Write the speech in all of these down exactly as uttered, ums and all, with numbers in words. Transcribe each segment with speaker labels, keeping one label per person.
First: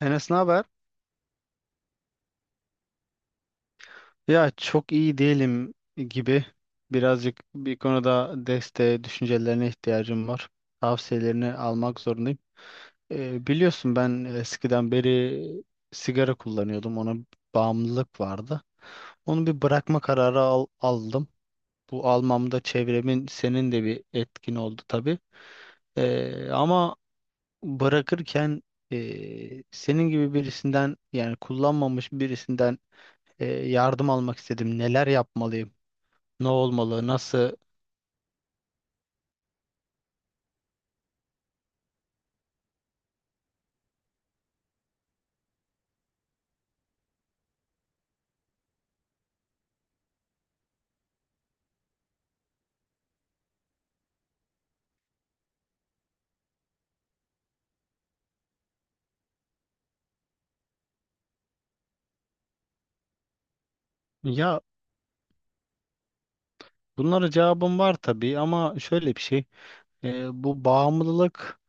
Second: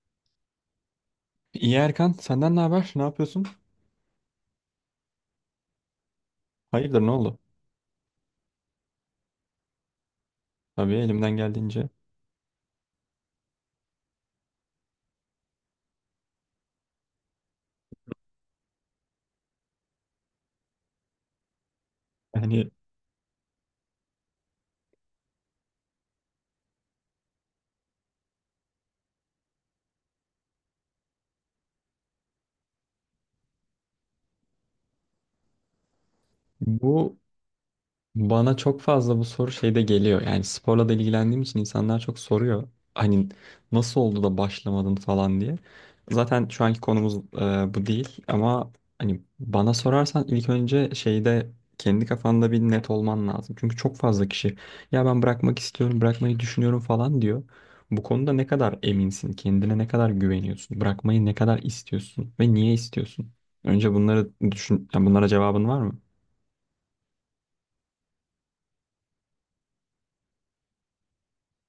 Speaker 1: Enes ne haber?
Speaker 2: İyi Erkan, senden ne haber? Ne yapıyorsun?
Speaker 1: Ya çok iyi değilim gibi.
Speaker 2: Hayırdır, ne oldu?
Speaker 1: Birazcık bir konuda desteğe, düşüncelerine ihtiyacım var.
Speaker 2: Tabii elimden
Speaker 1: Tavsiyelerini
Speaker 2: geldiğince.
Speaker 1: almak zorundayım. Ee, biliyorsun ben eskiden beri sigara kullanıyordum. Ona bağımlılık vardı. Onu bir bırakma kararı al- aldım. Bu almamda
Speaker 2: Yani
Speaker 1: çevremin senin de bir etkin oldu tabii. Ee, ama bırakırken e, senin gibi birisinden yani kullanmamış birisinden e, yardım almak istedim. Neler yapmalıyım? Ne olmalı?
Speaker 2: bu
Speaker 1: Nasıl?
Speaker 2: bana çok fazla bu soru şeyde geliyor. Yani sporla da ilgilendiğim için insanlar çok soruyor. Hani nasıl oldu da başlamadın falan diye. Zaten şu anki konumuz e, bu değil ama hani bana sorarsan ilk önce şeyde kendi kafanda bir net olman lazım. Çünkü çok fazla kişi ya ben bırakmak istiyorum, bırakmayı düşünüyorum falan diyor. Bu konuda ne kadar eminsin, kendine ne kadar güveniyorsun, bırakmayı ne kadar istiyorsun ve niye istiyorsun? Önce bunları
Speaker 1: Ya
Speaker 2: düşün, yani bunlara cevabın var mı?
Speaker 1: bunlara cevabım var tabii ama şöyle bir şey. E, bu bağımlılık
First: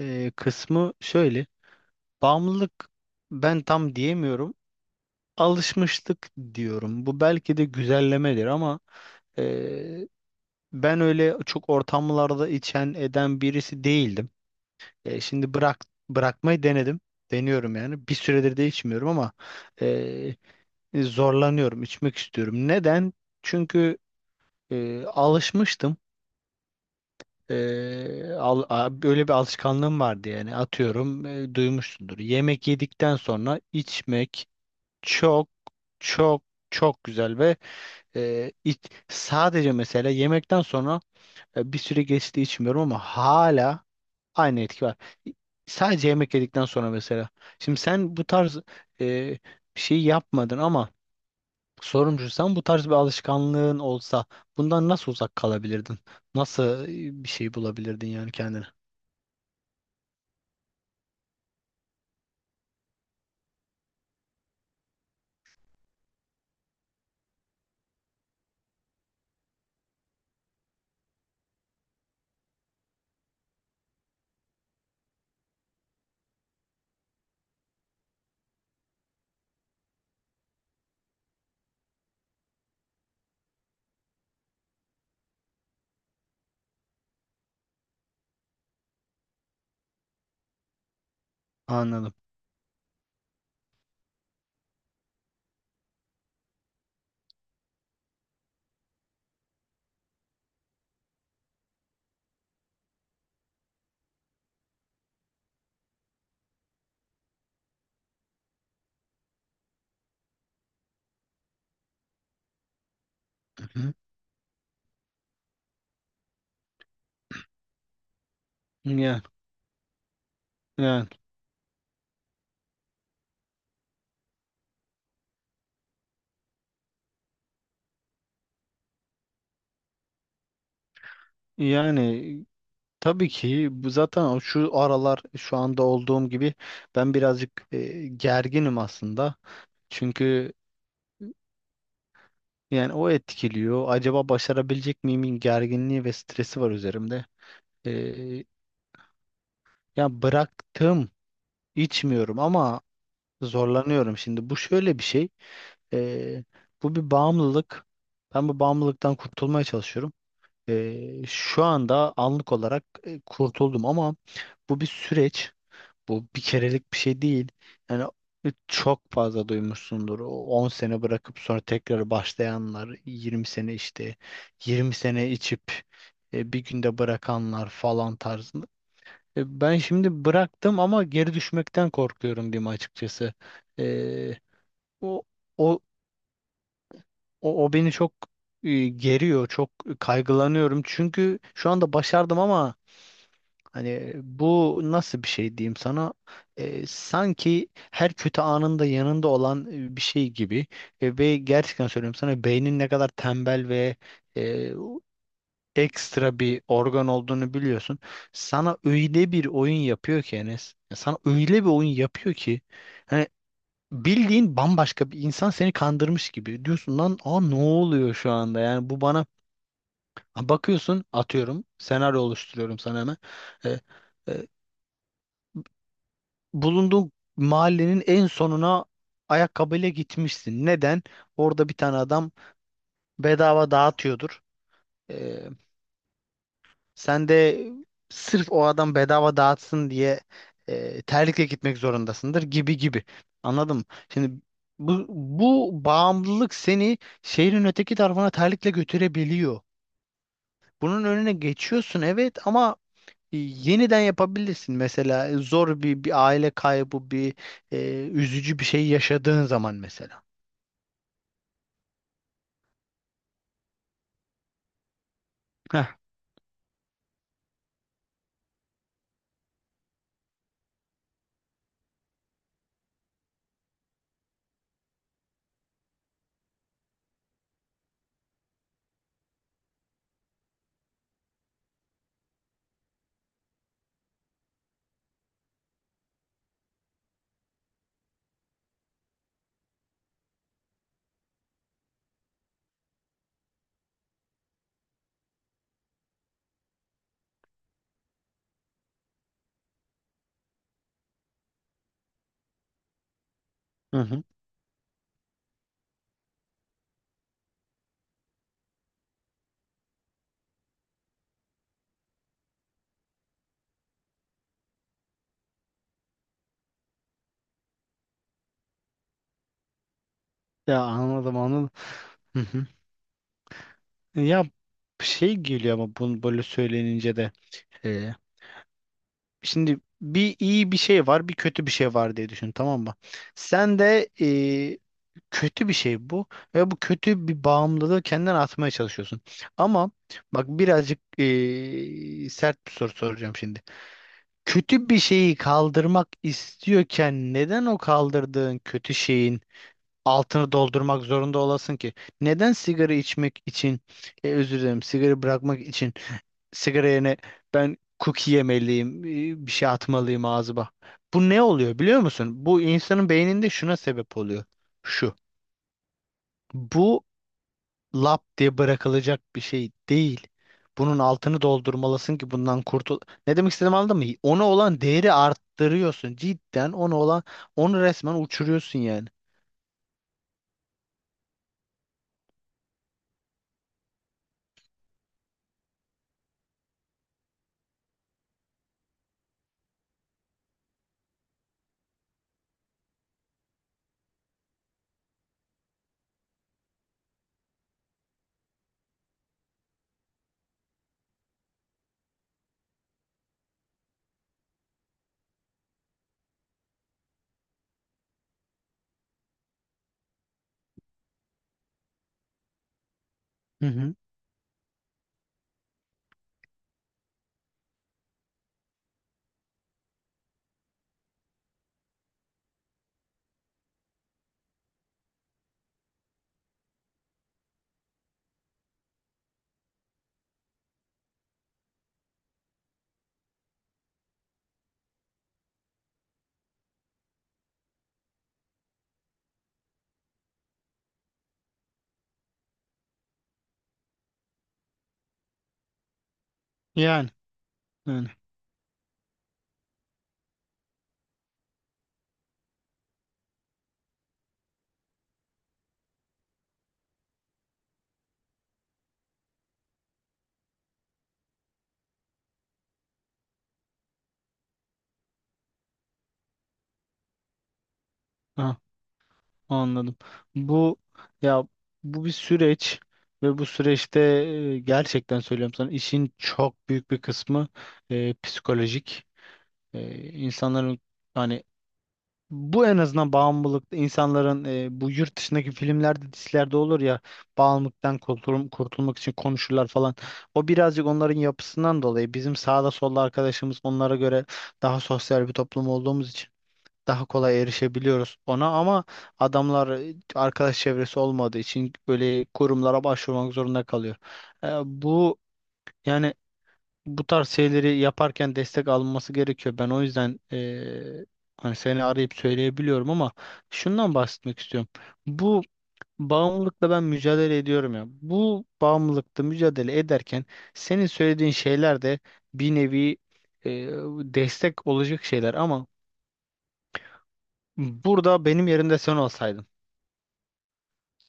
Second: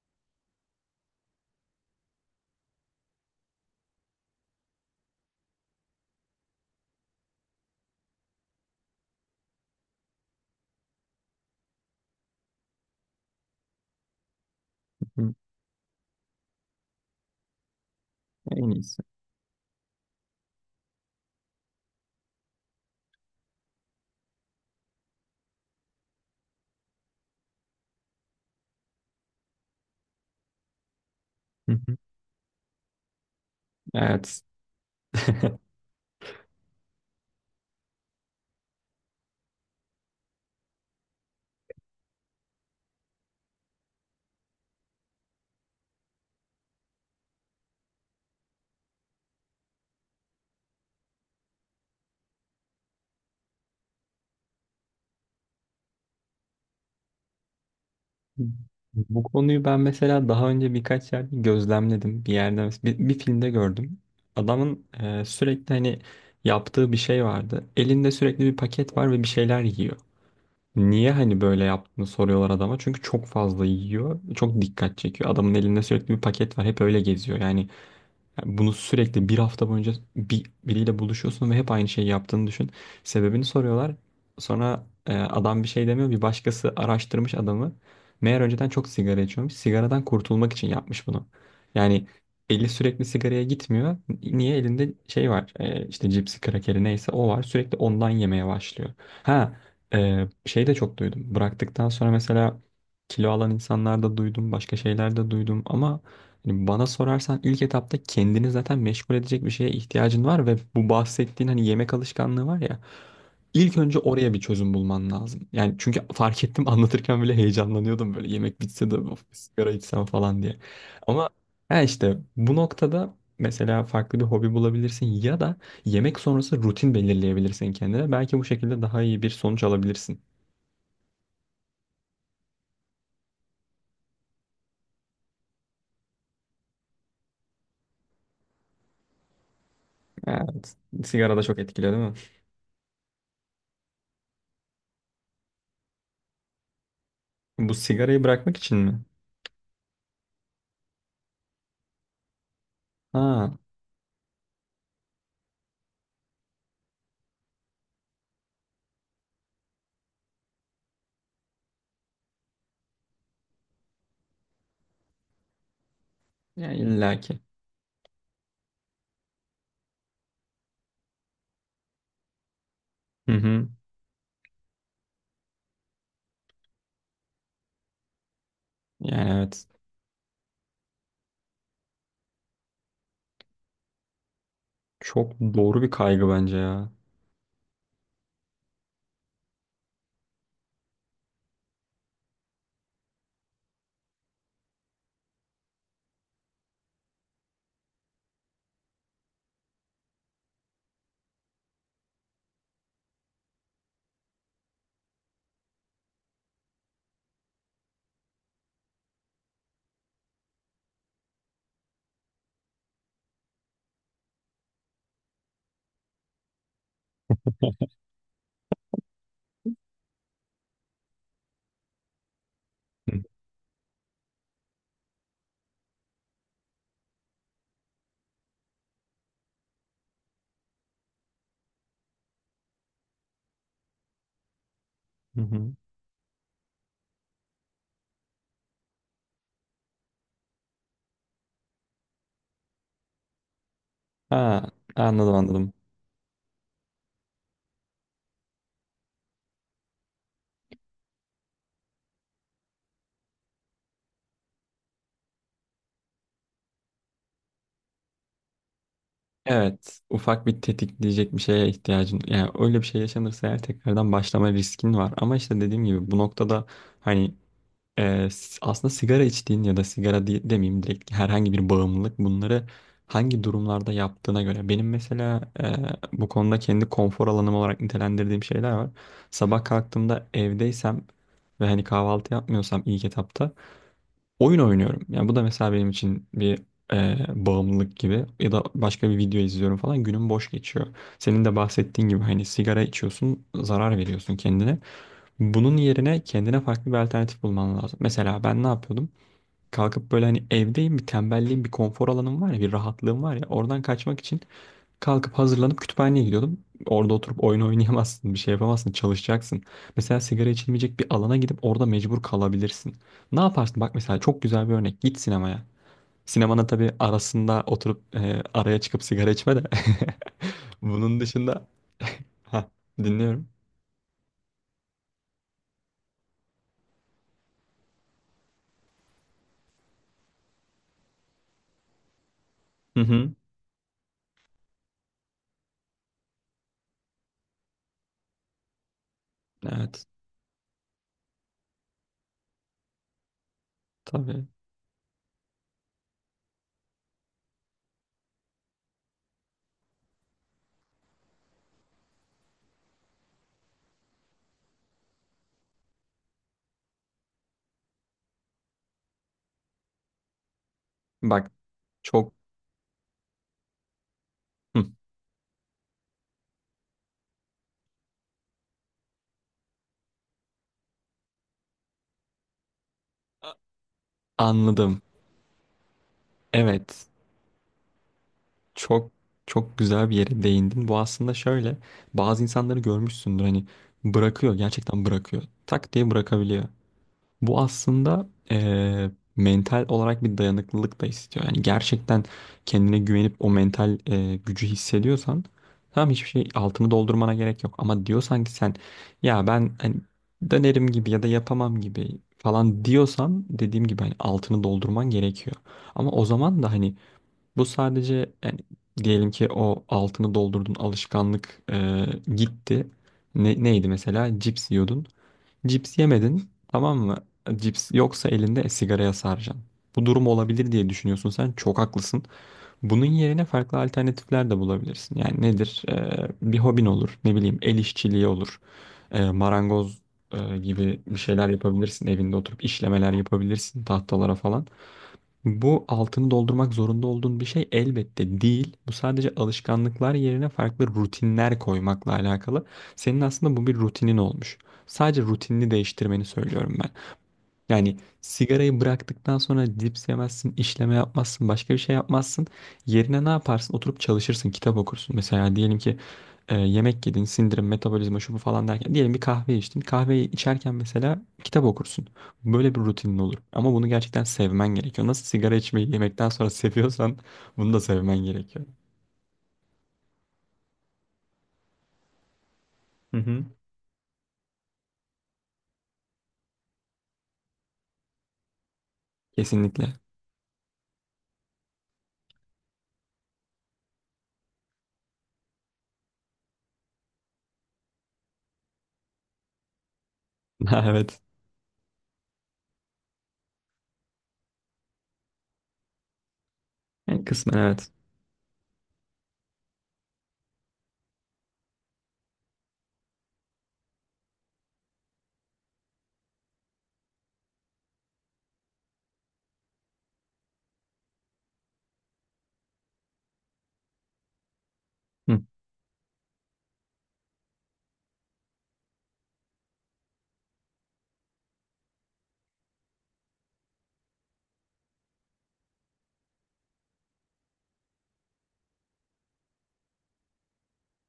Speaker 1: e, kısmı şöyle. Bağımlılık ben tam diyemiyorum. Alışmışlık diyorum. Bu belki de güzellemedir ama e, ben öyle çok ortamlarda içen eden birisi değildim. E,
Speaker 2: Hı,
Speaker 1: şimdi bırak bırakmayı denedim. Deniyorum yani. Bir süredir de
Speaker 2: en iyisi.
Speaker 1: içmiyorum ama e, e, zorlanıyorum, içmek istiyorum. Neden? Çünkü e, alışmıştım. E, al- a- böyle bir alışkanlığım vardı yani atıyorum, e,
Speaker 2: Hı hı.
Speaker 1: duymuşsundur. Yemek yedikten sonra
Speaker 2: Evet.
Speaker 1: içmek çok çok çok güzel ve e, iç- sadece mesela yemekten sonra, e, bir süre geçti, içmiyorum ama hala aynı etki var. Sadece yemek yedikten sonra mesela. Şimdi sen bu tarz e, bir şey yapmadın ama Sorumcu sen bu tarz bir alışkanlığın olsa bundan nasıl uzak kalabilirdin? Nasıl e, bir şey bulabilirdin yani kendine?
Speaker 2: Bu konuyu ben mesela daha önce birkaç yerde gözlemledim. Bir yerde bir, bir filmde gördüm. Adamın e, sürekli hani yaptığı bir şey vardı. Elinde sürekli bir paket var ve bir şeyler yiyor. Niye hani böyle yaptığını soruyorlar adama. Çünkü çok fazla yiyor. Çok dikkat çekiyor. Adamın elinde sürekli bir paket var. Hep öyle geziyor. Yani yani bunu sürekli bir hafta boyunca bir, biriyle buluşuyorsun ve hep aynı şeyi yaptığını düşün. Sebebini soruyorlar. Sonra e, adam bir şey demiyor. Bir başkası araştırmış adamı. Meğer önceden çok sigara içiyormuş. Sigaradan kurtulmak için yapmış bunu. Yani
Speaker 1: Anladım.
Speaker 2: eli sürekli sigaraya gitmiyor. Niye? Elinde şey var. E, işte cipsi, krakeri neyse o var. Sürekli ondan yemeye başlıyor. Ha e, şey de çok duydum. Bıraktıktan sonra mesela kilo alan insanlarda duydum. Başka şeyler de duydum. Ama yani bana sorarsan ilk etapta kendini zaten meşgul edecek bir şeye ihtiyacın var ve bu bahsettiğin hani yemek alışkanlığı var ya
Speaker 1: Hı
Speaker 2: ilk
Speaker 1: hı.
Speaker 2: önce oraya bir çözüm bulman lazım. Yani çünkü fark ettim anlatırken bile heyecanlanıyordum böyle yemek bitse de
Speaker 1: Yani,
Speaker 2: of, bir sigara içsem falan diye.
Speaker 1: yani,
Speaker 2: Ama ha işte bu noktada mesela farklı bir hobi bulabilirsin ya da yemek sonrası rutin belirleyebilirsin kendine. Belki bu şekilde daha iyi bir sonuç alabilirsin.
Speaker 1: yani tabii ki bu zaten o şu aralar şu anda olduğum gibi ben birazcık e, gerginim aslında. Çünkü
Speaker 2: Evet. Sigara da çok etkiliyor değil mi?
Speaker 1: yani o etkiliyor. Acaba başarabilecek miyimin gerginliği ve stresi var üzerimde.
Speaker 2: Bu sigarayı
Speaker 1: E,
Speaker 2: bırakmak için mi?
Speaker 1: ya bıraktım, içmiyorum ama
Speaker 2: Ha,
Speaker 1: zorlanıyorum. Şimdi bu şöyle bir şey. Ee, bu bir bağımlılık. Ben bu bağımlılıktan kurtulmaya çalışıyorum. Ee, şu anda anlık olarak e, kurtuldum ama bu bir süreç. Bu bir
Speaker 2: yani
Speaker 1: kerelik bir şey
Speaker 2: illaki.
Speaker 1: değil. Yani e, çok fazla duymuşsundur. O on sene bırakıp sonra tekrar başlayanlar,
Speaker 2: Hı
Speaker 1: yirmi
Speaker 2: hı.
Speaker 1: sene işte, yirmi sene içip e, bir günde bırakanlar falan tarzında.
Speaker 2: Yani
Speaker 1: E,
Speaker 2: evet.
Speaker 1: ben şimdi bıraktım ama geri düşmekten korkuyorum diyeyim açıkçası. Ee, o
Speaker 2: Çok
Speaker 1: o
Speaker 2: doğru bir kaygı bence ya.
Speaker 1: O, o beni çok e, geriyor, çok kaygılanıyorum. Çünkü şu anda başardım ama hani bu nasıl bir şey diyeyim sana? E, sanki her kötü anında yanında olan e, bir şey gibi. E, ve gerçekten söylüyorum sana, beynin ne kadar tembel ve e, ekstra bir organ olduğunu biliyorsun. Sana öyle bir oyun yapıyor ki Enes. Sana öyle bir oyun yapıyor ki. Hani bildiğin bambaşka bir insan seni kandırmış gibi. Diyorsun lan, aa, ne oluyor şu anda? Yani bu bana. Ha, bakıyorsun atıyorum, senaryo oluşturuyorum sana
Speaker 2: Hı.
Speaker 1: hemen. Ee, e, bulunduğun mahallenin en sonuna ayakkabıyla gitmişsin. Neden? Orada bir tane adam bedava dağıtıyordur. E,
Speaker 2: Hı hı.
Speaker 1: Sen de sırf o adam bedava dağıtsın diye e, terlikle gitmek zorundasındır gibi gibi. Anladım. Şimdi
Speaker 2: Ha,
Speaker 1: bu,
Speaker 2: anladım
Speaker 1: bu
Speaker 2: anladım.
Speaker 1: bağımlılık seni şehrin öteki tarafına terlikle götürebiliyor. Bunun önüne geçiyorsun, evet, ama e, yeniden yapabilirsin. Mesela e, zor bir, bir aile kaybı, bir e, üzücü bir şey yaşadığın zaman
Speaker 2: Evet.
Speaker 1: mesela.
Speaker 2: Ufak bir tetikleyecek bir şeye ihtiyacın. Yani öyle bir şey yaşanırsa eğer tekrardan başlama riskin var. Ama işte dediğim
Speaker 1: Heh.
Speaker 2: gibi bu noktada hani Ee, s- aslında sigara içtiğin ya da sigara diye, demeyeyim direkt herhangi bir bağımlılık bunları hangi durumlarda yaptığına göre. Benim mesela e, bu konuda kendi konfor alanım olarak nitelendirdiğim şeyler var. Sabah kalktığımda evdeysem ve hani kahvaltı yapmıyorsam ilk etapta oyun oynuyorum. Yani bu da mesela benim için bir e, bağımlılık gibi ya da başka bir video izliyorum falan günüm boş geçiyor. Senin de bahsettiğin gibi hani sigara içiyorsun zarar veriyorsun kendine. Bunun yerine kendine farklı bir alternatif bulman lazım. Mesela ben ne yapıyordum? Kalkıp böyle hani evdeyim bir tembelliğim bir konfor alanım var ya bir rahatlığım var ya oradan
Speaker 1: Hı
Speaker 2: kaçmak
Speaker 1: hı.
Speaker 2: için kalkıp hazırlanıp kütüphaneye gidiyordum. Orada oturup oyun oynayamazsın bir şey yapamazsın çalışacaksın. Mesela sigara içilmeyecek bir alana gidip orada mecbur kalabilirsin. Ne yaparsın? Bak mesela çok güzel bir örnek git sinemaya. Sinemanın tabii arasında oturup e, araya çıkıp sigara içme de.
Speaker 1: Ya
Speaker 2: Bunun
Speaker 1: anladım
Speaker 2: dışında
Speaker 1: anladım. Hı hı.
Speaker 2: ha dinliyorum.
Speaker 1: Ya şey geliyor ama bunu böyle söylenince de. E, Şimdi bir iyi bir şey var, bir kötü bir şey var diye düşün, tamam mı?
Speaker 2: Hı hı.
Speaker 1: Sen de e, kötü bir şey bu ve bu kötü bir bağımlılığı kendine atmaya çalışıyorsun. Ama
Speaker 2: Evet
Speaker 1: bak, birazcık e, sert bir soru soracağım şimdi.
Speaker 2: tabii.
Speaker 1: Kötü bir şeyi kaldırmak istiyorken neden o kaldırdığın kötü şeyin altını doldurmak zorunda olasın ki? Neden sigara içmek için, e, özür dilerim, sigara bırakmak için sigara yerine ben cookie yemeliyim, e, bir şey atmalıyım ağzıma? Bu ne
Speaker 2: Bak
Speaker 1: oluyor biliyor
Speaker 2: çok
Speaker 1: musun? Bu insanın beyninde şuna sebep oluyor.
Speaker 2: Hı,
Speaker 1: Şu. Bu lap diye bırakılacak bir şey değil. Bunun altını doldurmalısın ki bundan kurtul. Ne demek istediğimi anladın mı? Ona olan
Speaker 2: anladım.
Speaker 1: değeri arttırıyorsun. Cidden ona
Speaker 2: Evet.
Speaker 1: olan onu resmen uçuruyorsun yani.
Speaker 2: Çok çok güzel bir yere değindin. Bu aslında şöyle. Bazı insanları görmüşsündür hani bırakıyor. Gerçekten bırakıyor. Tak diye bırakabiliyor. Bu aslında eee, mental olarak bir dayanıklılık da istiyor. Yani gerçekten kendine güvenip o mental eee, gücü hissediyorsan tamam hiçbir şey altını doldurmana gerek yok. Ama diyorsan ki sen ya ben hani dönerim gibi ya da yapamam gibi falan diyorsan dediğim gibi hani altını doldurman gerekiyor. Ama o zaman da hani bu sadece yani diyelim ki o altını doldurdun alışkanlık eee, gitti. Ne,
Speaker 1: Hı
Speaker 2: neydi
Speaker 1: hı.
Speaker 2: mesela? Cips yiyordun. Cips yemedin tamam mı? Cips yoksa elinde sigaraya saracaksın. Bu durum olabilir diye düşünüyorsun sen. Çok haklısın. Bunun yerine farklı alternatifler de bulabilirsin. Yani nedir? Ee, bir hobin olur. Ne bileyim el işçiliği olur. Ee, marangoz e, gibi bir şeyler yapabilirsin. Evinde oturup işlemeler yapabilirsin tahtalara falan. Bu altını doldurmak zorunda olduğun bir şey elbette değil. Bu sadece alışkanlıklar yerine farklı rutinler koymakla alakalı. Senin aslında bu bir rutinin olmuş. Sadece rutinini değiştirmeni söylüyorum ben.
Speaker 1: Yani.
Speaker 2: Yani
Speaker 1: Yani.
Speaker 2: sigarayı bıraktıktan sonra cips yemezsin, işleme yapmazsın, başka bir şey yapmazsın. Yerine ne yaparsın? Oturup çalışırsın, kitap okursun. Mesela diyelim ki e, yemek yedin, sindirim, metabolizma, şu bu falan derken. Diyelim bir kahve içtin. Kahveyi içerken mesela kitap okursun. Böyle bir rutinin olur. Ama bunu gerçekten sevmen gerekiyor. Nasıl sigara içmeyi yemekten sonra seviyorsan bunu da sevmen gerekiyor.
Speaker 1: Anladım. Bu ya bu bir süreç
Speaker 2: Hı
Speaker 1: ve
Speaker 2: hı.
Speaker 1: bu süreçte e, gerçekten söylüyorum sana, işin çok büyük bir kısmı e, psikolojik.
Speaker 2: Kesinlikle.
Speaker 1: E, insanların, hani, bu, en azından bağımlılıkta, insanların, e, bu yurt dışındaki filmlerde dizilerde olur ya, bağımlılıktan kurtul- kurtulmak için konuşurlar falan. O birazcık
Speaker 2: Ha,
Speaker 1: onların
Speaker 2: evet.
Speaker 1: yapısından dolayı, bizim sağda solda arkadaşımız onlara göre daha sosyal bir toplum olduğumuz için daha
Speaker 2: Yani
Speaker 1: kolay
Speaker 2: kısmen evet.
Speaker 1: erişebiliyoruz ona, ama adamlar e, arkadaş çevresi olmadığı için böyle kurumlara başvurmak zorunda kalıyor. E, bu yani bu tarz şeyleri yaparken destek alınması gerekiyor. Ben o yüzden, e, hani, seni arayıp söyleyebiliyorum ama şundan bahsetmek istiyorum.
Speaker 2: Hı.
Speaker 1: Bu bağımlılıkla ben mücadele ediyorum ya. Bu bağımlılıkla mücadele ederken senin söylediğin şeyler de bir nevi e, destek olacak şeyler, ama Burada benim yerimde sen olsaydın,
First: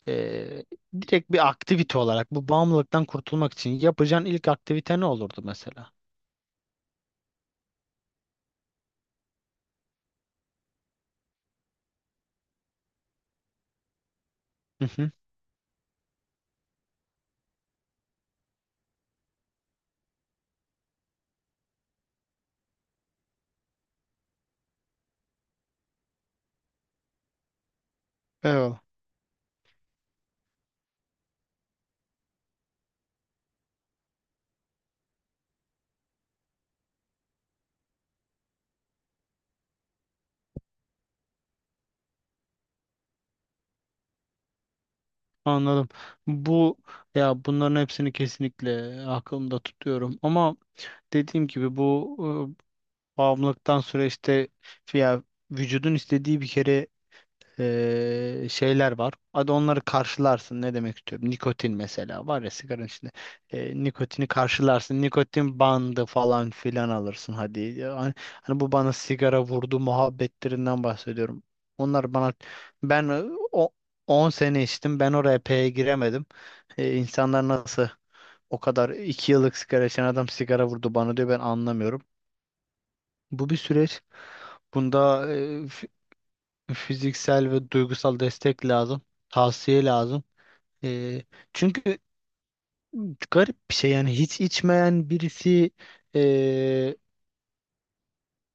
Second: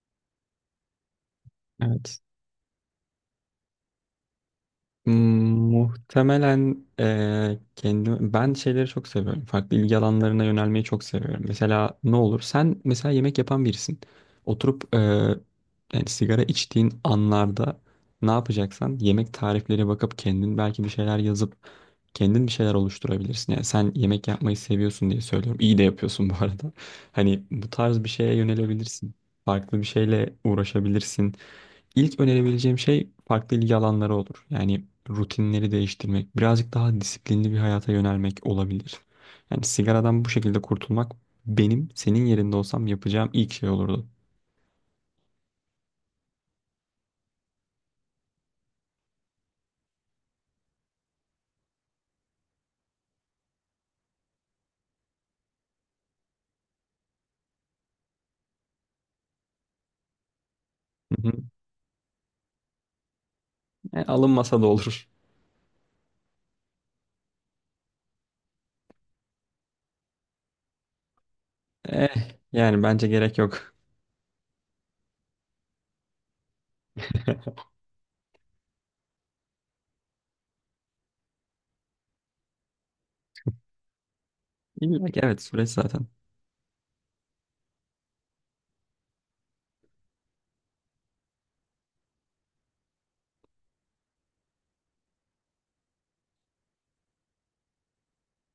Speaker 1: Ee, direkt bir aktivite
Speaker 2: Evet.
Speaker 1: olarak bu bağımlılıktan kurtulmak için yapacağın ilk aktivite ne
Speaker 2: Hmm,
Speaker 1: olurdu mesela?
Speaker 2: muhtemelen eee kendim ben şeyleri çok seviyorum. Farklı ilgi alanlarına yönelmeyi çok seviyorum. Mesela ne olur? Sen mesela yemek yapan birisin. Oturup
Speaker 1: Hı
Speaker 2: eee,
Speaker 1: hı.
Speaker 2: yani sigara içtiğin anlarda ne yapacaksan yemek tarifleri bakıp kendin belki bir şeyler yazıp kendin bir şeyler oluşturabilirsin. Yani sen yemek yapmayı seviyorsun diye söylüyorum. İyi de yapıyorsun bu arada. Hani bu tarz bir şeye
Speaker 1: Eyvallah.
Speaker 2: yönelebilirsin. Farklı bir şeyle uğraşabilirsin. İlk önerebileceğim şey farklı ilgi alanları olur. Yani rutinleri değiştirmek, birazcık daha disiplinli bir hayata yönelmek olabilir. Yani sigaradan bu şekilde kurtulmak benim senin yerinde olsam yapacağım ilk şey olurdu.
Speaker 1: Anladım. Bu ya bunların hepsini kesinlikle aklımda tutuyorum ama dediğim gibi bu e, bağımlılıktan süreçte, ya, vücudun istediği bir kere, eee, şeyler var. Hadi onları karşılarsın. Ne demek
Speaker 2: Hı
Speaker 1: istiyorum?
Speaker 2: hı.
Speaker 1: Nikotin mesela var ya sigaranın içinde. Eee,
Speaker 2: E,
Speaker 1: nikotini
Speaker 2: alınmasa da
Speaker 1: karşılarsın.
Speaker 2: olur.
Speaker 1: Nikotin bandı falan filan alırsın hadi. Yani, hani, bu bana sigara vurdu muhabbetlerinden bahsediyorum.
Speaker 2: Eh,
Speaker 1: Onlar bana
Speaker 2: yani bence
Speaker 1: ben e,
Speaker 2: gerek
Speaker 1: o
Speaker 2: yok.
Speaker 1: on sene içtim. Ben oraya P'ye giremedim. E, insanlar nasıl o kadar iki yıllık sigara içen adam sigara vurdu bana diyor, ben anlamıyorum. Bu bir süreç.
Speaker 2: İlla ki
Speaker 1: Bunda
Speaker 2: evet süreç zaten.
Speaker 1: fiziksel ve duygusal destek lazım. Tavsiye lazım. Ee, çünkü garip bir şey, yani hiç içmeyen birisi ee,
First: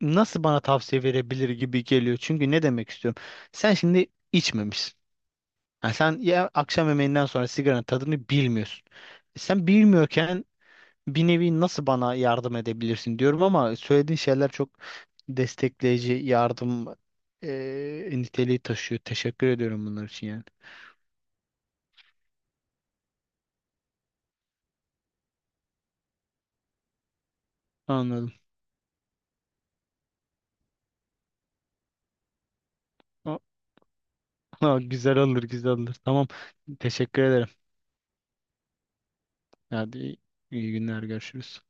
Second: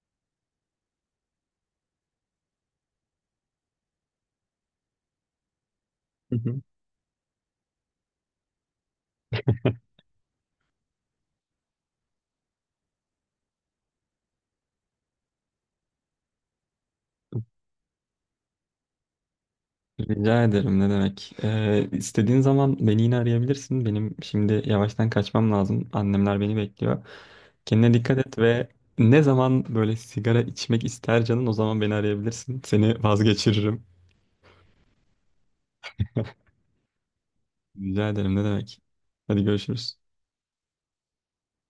Speaker 1: nasıl bana tavsiye verebilir gibi geliyor. Çünkü ne demek istiyorum? Sen şimdi içmemişsin. Yani sen
Speaker 2: Hı
Speaker 1: ya
Speaker 2: hı.
Speaker 1: akşam yemeğinden sonra sigaranın tadını bilmiyorsun. E, Sen bilmiyorken bir nevi nasıl bana yardım edebilirsin diyorum, ama söylediğin şeyler çok destekleyici, yardım ee, niteliği taşıyor. Teşekkür ediyorum bunlar için yani.
Speaker 2: Rica ederim ne demek. Ee, istediğin zaman beni yine arayabilirsin. Benim şimdi yavaştan kaçmam lazım. Annemler beni bekliyor. Kendine dikkat
Speaker 1: Anladım.
Speaker 2: et ve ne zaman böyle sigara içmek ister canın o zaman beni arayabilirsin. Seni vazgeçiririm.
Speaker 1: Ha, güzel olur güzel olur. Tamam. Teşekkür ederim.
Speaker 2: Rica ederim ne demek. Hadi görüşürüz.
Speaker 1: Hadi, iyi iyi günler, görüşürüz.